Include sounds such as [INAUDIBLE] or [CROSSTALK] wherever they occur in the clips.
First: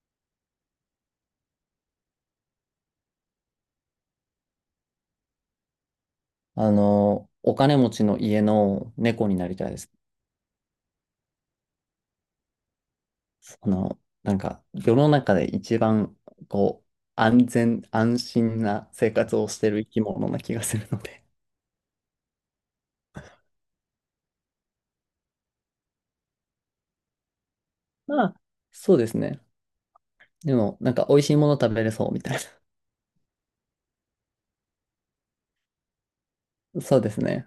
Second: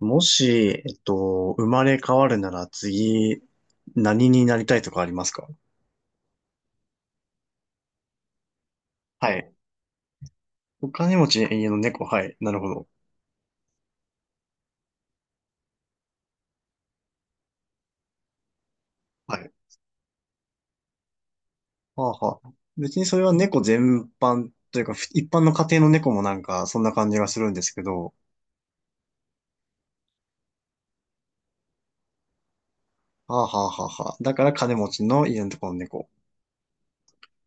もし、生まれ変わるなら次、何になりたいとかありますか？お金持ちの家の猫はにない。りたいです。お金持ち、家の猫、はい。なるほど。なんか、世の中で一番、こう、安全、安心な生は活をい。してる生き物な気がするので。はあはあ。別にそれは猫全般というか、一般の家庭の猫もなんか、そんな感じがするんですけ [LAUGHS] ど、まあ、そうですね。でも、なんか、美味しいもの食べれそうみたいはあはあはあはあ。だから金持ちの家のところの猫。な。[LAUGHS] そうですね。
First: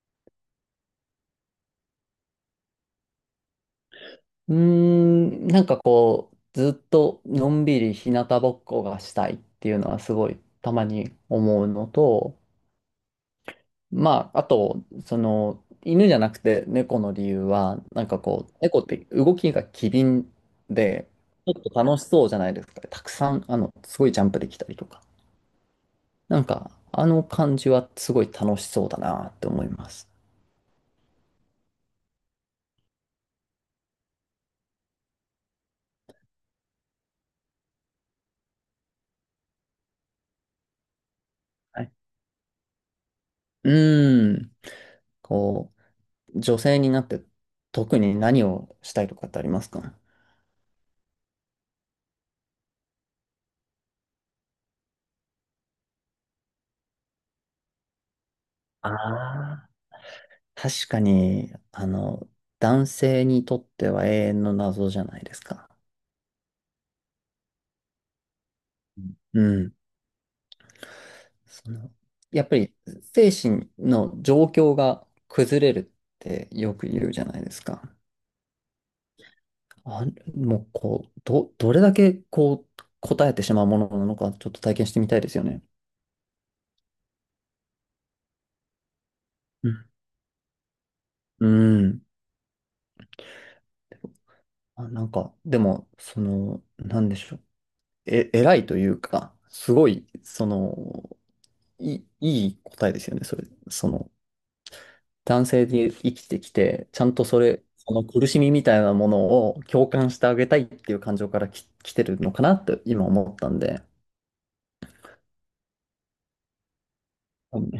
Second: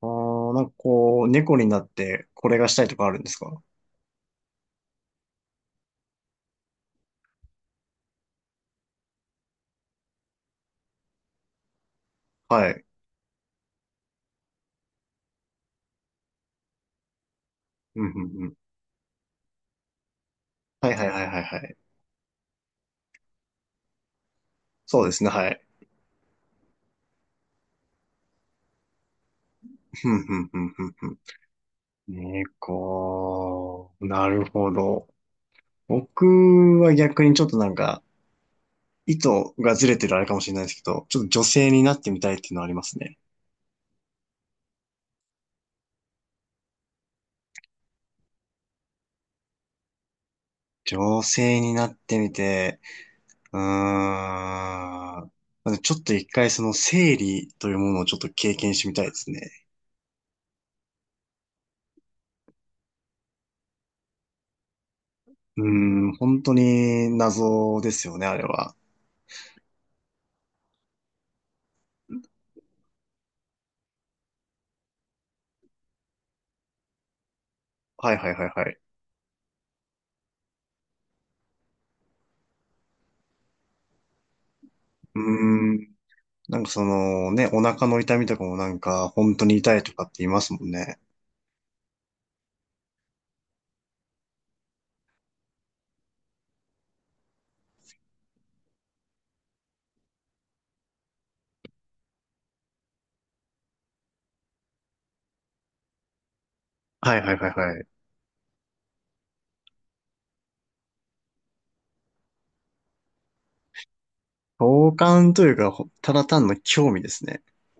あー、なんかこう、猫になってこれがしたいとかあるんですか？なんかこう、ずっとのんびり日向ぼっこがしたいっていうのはすごいたまに思うのと、はい。まあ、あと、その、犬じゃなくて猫の理由は、うなんんかうんうこん。う、猫って動きが機敏はいはいで、はいはいちょはっとい。楽しそうじゃないですか。たくさん、すごいジャンプできたりとそか。うですね、はい。なんか、あの感じはすごい楽しそうだなって思いまふす。んふんふんふんふん。猫。なるほど。僕は逆にちょっとなんか、意図がずれてるあれかもしれないですけど、ちょっと女性にはい。なってみたいっていうのはありますね。うーん。こう、女性になって特に何をしたいとかってありますか？女性になってみて、うーん。まずちょっと一回その生理というものをちょっと経験してあみたいですね。あー。確かに、男性にとっては永遠の謎じゃないですうーか。本当に謎ですよね、あれは。うん。その、やっぱり精神の状況が崩れるってよく言うじゃないですか。はいはいはいはい。あ、もうこう、どれだけこう答えてしまうものなのかちょっと体験してみたういですよね。ーん。なんかそのね、お腹の痛みとかもなんか本当にう痛いん。とかって言いますもんね。うん。なんか、でも、その、なんでしょう。偉いというか、すごい、その、いい答えですよね、それ。その、男性で生きてきて、ちゃんはいとはいそはいれ、はい。その苦しみみたいなものを共感してあげたいっていう感情から来てるのかなって今思ったんで、好感というか、ただ単の興味ですね。うん。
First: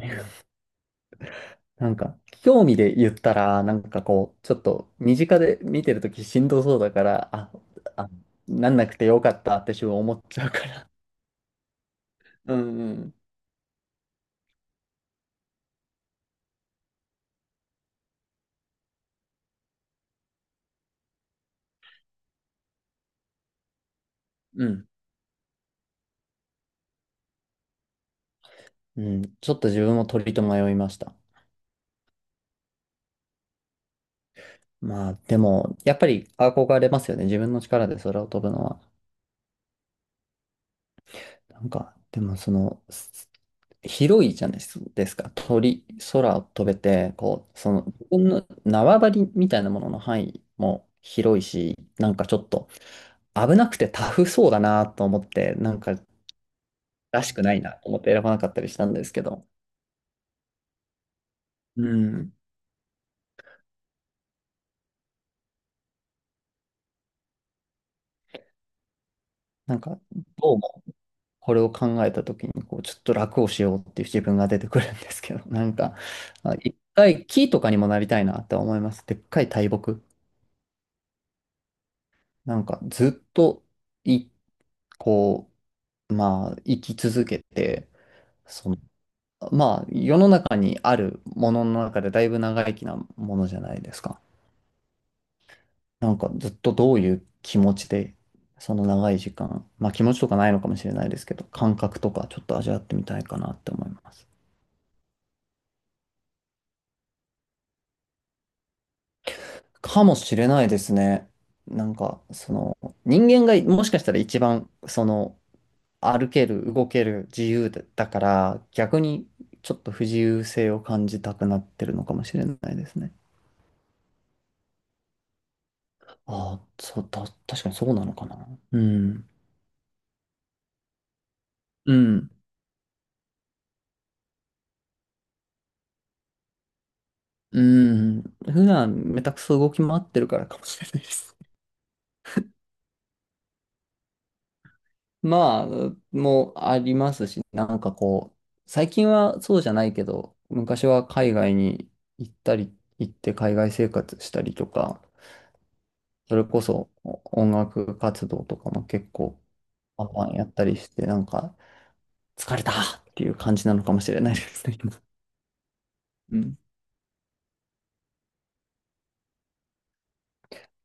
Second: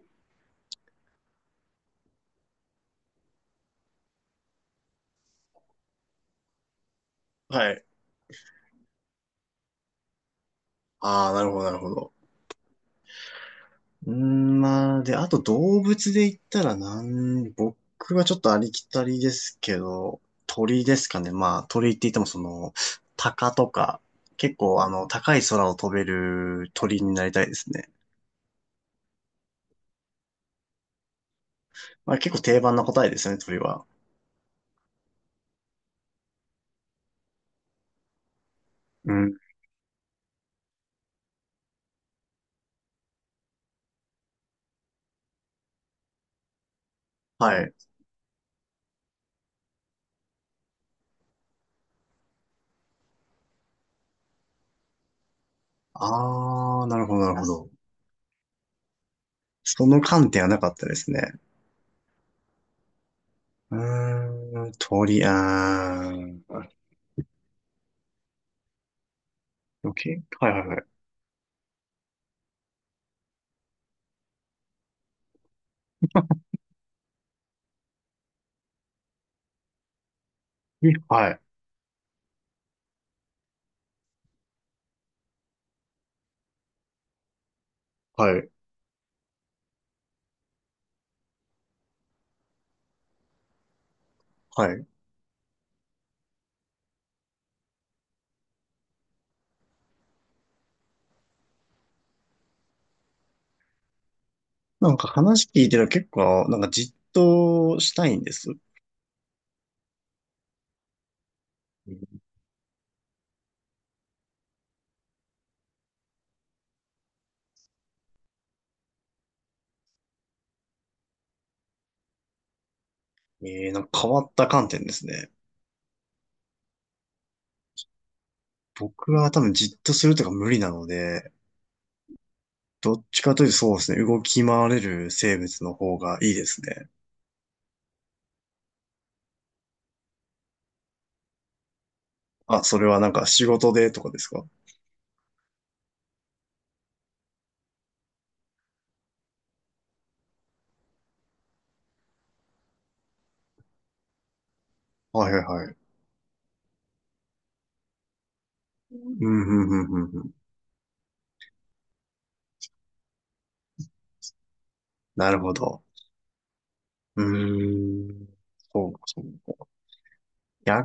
なんか、興味で言ったら、なんかこう、ちょっと身近で見てるときしんどそうだから、はい。あ、なんなくてよかったって自分思っちゃうから。ああ、なるほど、なるほど。うんうん。まあ、で、あと動物で言ったら僕はちょっとありきたりですけど、鳥ですかね。まあ、鳥って言っても鷹とか、結う構ん。高い空を飛べる鳥になりたいですね。うん。ちょっと自分も鳥と迷いました。まあ、結構定番な答えですね、鳥は。まあ、でも、やっぱり憧れますよね。自分の力で空を飛ぶのは。うん。なんか、でもその、広いじゃないですか。鳥、空を飛べて、こう、はい。その、自分の縄張りみたいなものの範囲も広いし、なんかちょっと危なくてタフそうだなと思って、なんかああ、なるほど、らしなるくほないど。なと思って選ばなかったりしたんですけど、その観点はなかったですね。うん。鳥、あー。なん余か、計はいどうはいはも、い。これを考えた時に、こう、ちょっと楽をしようっていう自分が出てくるんですけど、なんか、一回木とかにもなりたいなって思います。でっかい大木。にはい。なんか、ずっと、いこう、まあ、生き続けて、はい。その、まあ、世の中にあるものの中でだいぶ長生きなものじゃないですか。はい。なんかずっとどういう気持ちで、その長い時間、まあ気持ちとかないのかもしれないですけど、感覚とかちょっと味わってみたいかなって思います。なんか話聞いてたら結構、なんかじっとしたいんです。かもしれないですね。なんか、その、人間がもしかしたら一番、その、歩ける、動ける、自由だから、逆にちょっと不自由性を感じたくなってるのかもしれないですね。なんか変わった観点ですね。ああ、そう、確かにそうなのかな。う僕ん。は多分じっとするとか無理なので、うん。どっちかというとそうですね、動き回れる生物の方がいいですね。うん。普段、めたくそ動き回ってるからかもしれないです。あ、それはなんか仕事でとかですか？ [LAUGHS] まあ、もうありますし、なんかこう、最近はそうじゃないけど、昔は海外に行ったり、行って海外生活したりとか、はいはいはい。それこそ音楽活動とかもう結ん、構、うん、うん、うパん。ンうパん、ンやったりして、なんか、疲れたっていう感じなのかもしれないですね。[LAUGHS] 今。なるほど。うん。うーん。そうか、そうか。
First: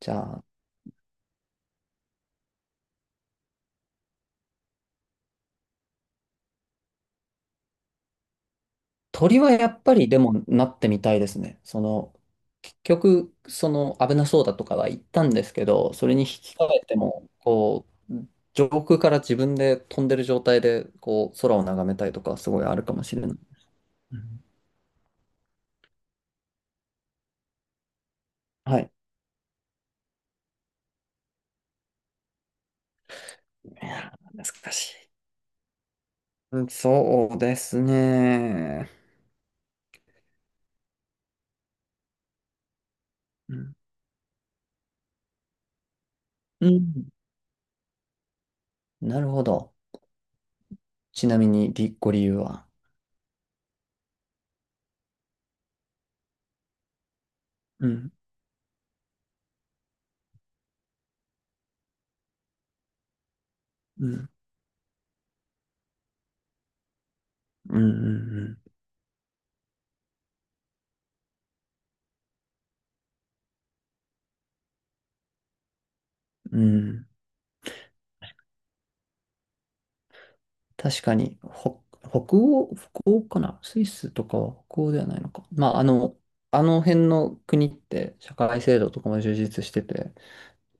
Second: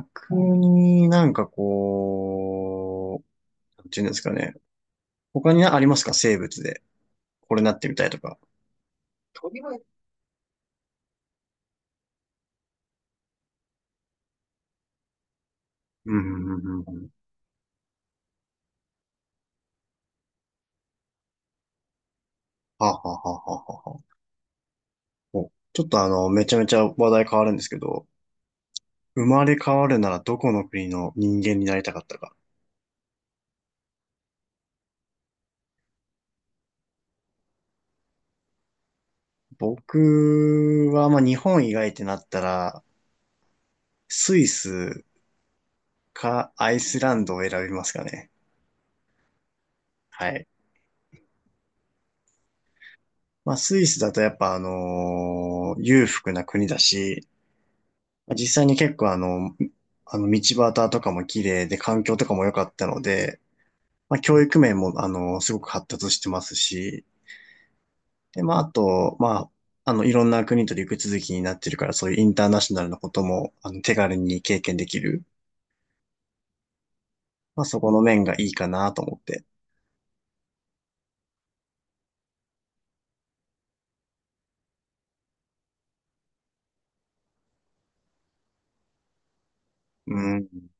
じゃあ、になんかこう、なんていうんですかね。他にありますか、生物で？これなってみたいとか。鳥は鳥やは、っぱりでもなってみたいですね。その、結局、その危なそうだとかは言ったんですけど、そうれに引んうき換んうんえうてん。も、こう、上空から自分で飛んでる状態で、こう、空を眺めたいとか、すごいあるはあかはもあしはれなあい。はあはあはうん。お。ちょっとめちゃめちゃ話題変わるんですけど、はい。生まれ変わるならどこの国の人間になりたかったか。いやー、難しい。うん。そうですね。僕は、まあ、日本以外ってなったら、うん。スイスかうアイスん。ランドを選びますかね。なるほど。はい。ちなみに、ご理由は？まあ、スイスだとやっぱ裕福な国だし、うん、まあ実際に結構あの道端とかも綺麗で環境とかも良かったので、うまあ、ん、教育面も、すごく発達してますし、うん、うで、まあ、あん、と、まあ、いろんな国と陸続きになってるから、そういうインターナショナルなことも、手軽に経験できる。うん。うん。まあ、そこの面がいいかなと思って。確かに、ほ、北欧、北欧かなスイスとかは北欧ではないのか。まあ、あの辺の国って社会制度とかも充実してて、うん。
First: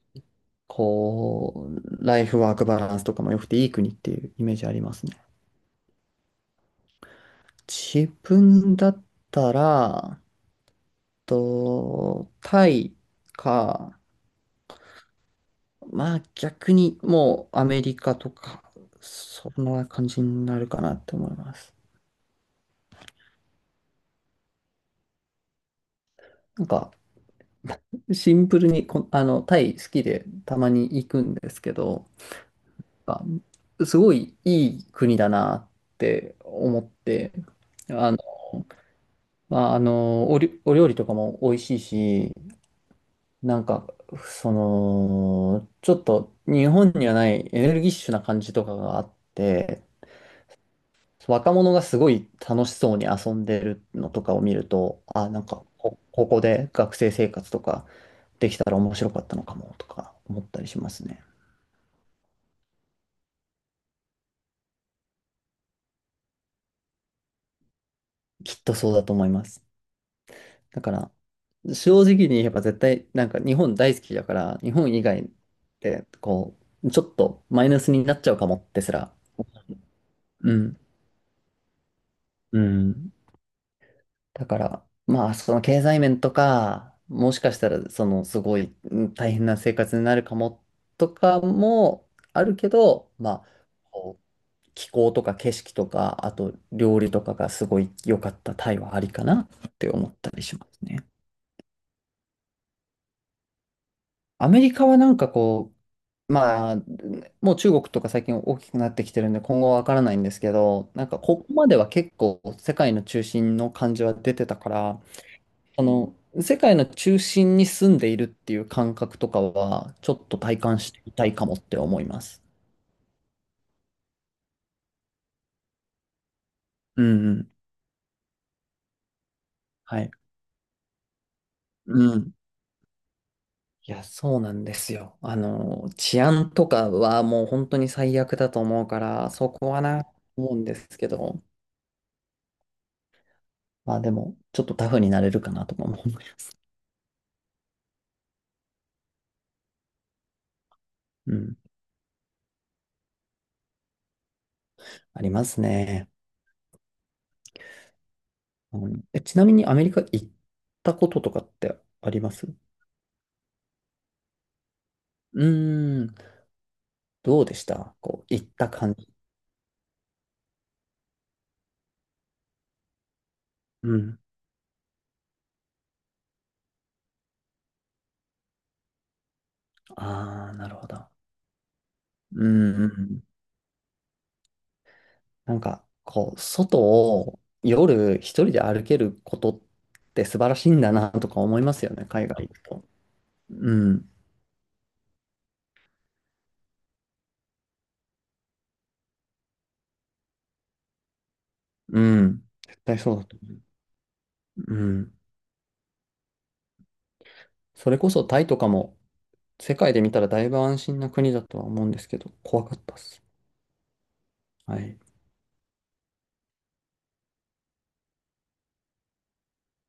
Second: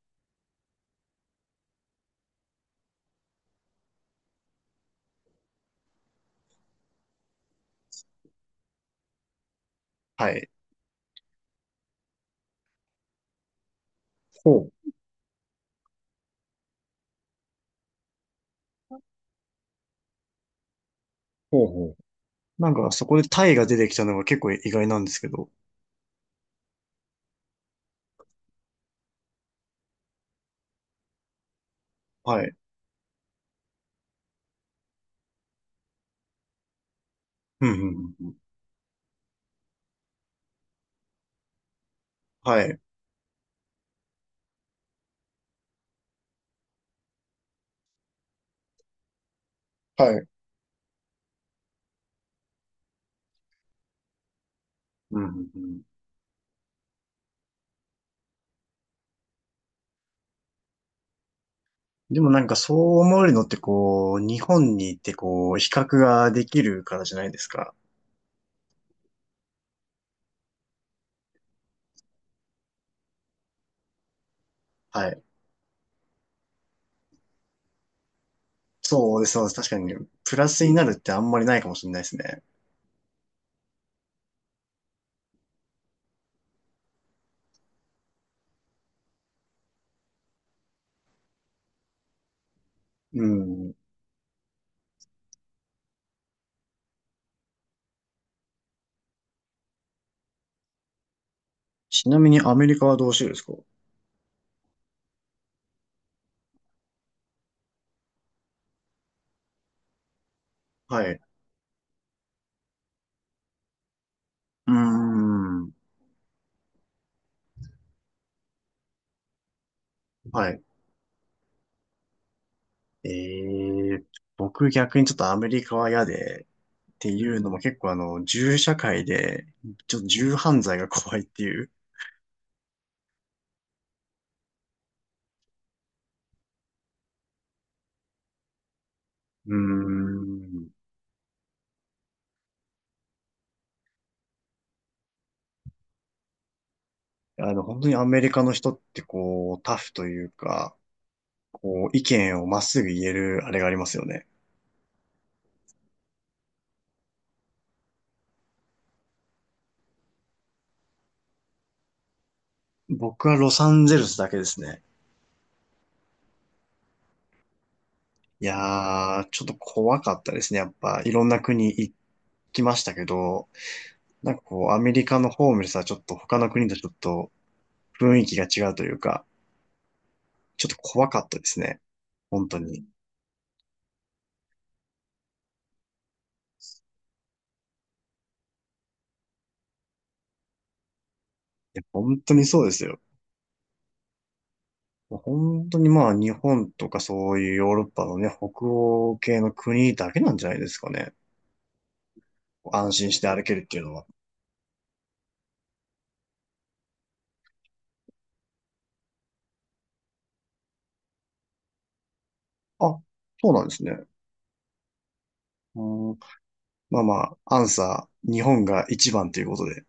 こう、ライフワークバランスとかも良くていい国っていうイメージありますね。自分だったら、はい。タイか、ほう、まあ逆にもうアメリカとか、そんな感じになるかなって思いまほうす。ほう。なんか、そこでタイが出てきたのが結構意外なんですけど。なんか、シンプルにタイ好きでたまに行くんですけど、はい。あすごいいい国だなって思って、うん、うあん、の、うんうん。まあ、お料理とかも美味しいし、はい。なんか、その、ちょっと日本にはないエネルギッシュな感じとかがあって、はい。若者がすごい楽しそうに遊んでるのとかを見ると、うん、うなんん、うか、ん。ここで学生生活とかできたら面白かったのかもとか思ったりしますね。でもなんかそう思えるのってこう、日本に行ってこう、比較ができるからじゃないですか。きっとそうだと思います。だから、正直に言えば絶対、なんか日本大好きだから、日本以はい。外で、こう、ちょっとマイナスになっちゃうかもってすら。そうです、そうです。確かに、プラうスにん。なるってあんまりないかもしれないですね。うん。だから、まあ、その経済面とか、もしかしたら、その、すごい大変な生活になるかもとかもあるけど、うまあ、ん。こう気候とか景色とか、あと料理とかがすごい良かったタイはありかなって思ったりしますね。ちなみにアメリカはどうしてるんですか？アメリカはなんかこう、まあ、もう中国とか最近大きくなってきてるんで、今後はわからないんですけど、はなんい。かうここまでは結構世界の中心の感じは出てたかーら、ん。あの、世界の中心に住んでいるっていう感覚とかは、ちょっとは体い。感してみたいかもって思います。えー、僕逆にちょっとアメリカは嫌で、っうてんういうのん。も結構銃社会で、ちょっはとい。銃犯罪が怖いっていう。うん。いや、そうなんですよ。治安とかはもう本当に最悪だと思うから、うそーこは思うんん。ですけど、まあでも、ちょっとタフになれるかなとかも思います。本当にアメリカの人ってこう、タフというか、うん。こう、意見をまっすぐ言えるあれがありますよね。ありますね。うん、ちなみにアメリカ行ったこととかってありますう？僕はロサンゼルスだけですね。ーん、どうでしたこう、い行った感じ？やー、ちょっと怖かったですね。やっぱ、いろんな国行きましたけど、うん。なんかこう、アメリカのホームレスはちょっと他の国とちょっと雰囲気が違うというか、ああ、ちょなっとるほ怖ど。かったですね。う本当んに。うんいうん。なんか、こう、外を夜一人で歩けることって素晴らしいんだなとか思いまや、すよね、本海当に外行くそうですと。よ。うん、本当にまあ、日本とかそういうヨーロッパのね、北欧系の国だけなんじゃないですかね。うん。絶安対心そうしだてと歩け思るっていうのは。う。うん。それこそタイとかも世界で見たらだいぶ安心な国だとは思うんですけど、怖かったっあ、す。そうなんですね。はい。うん、まあまあ、アンサー、日本が一番ということで。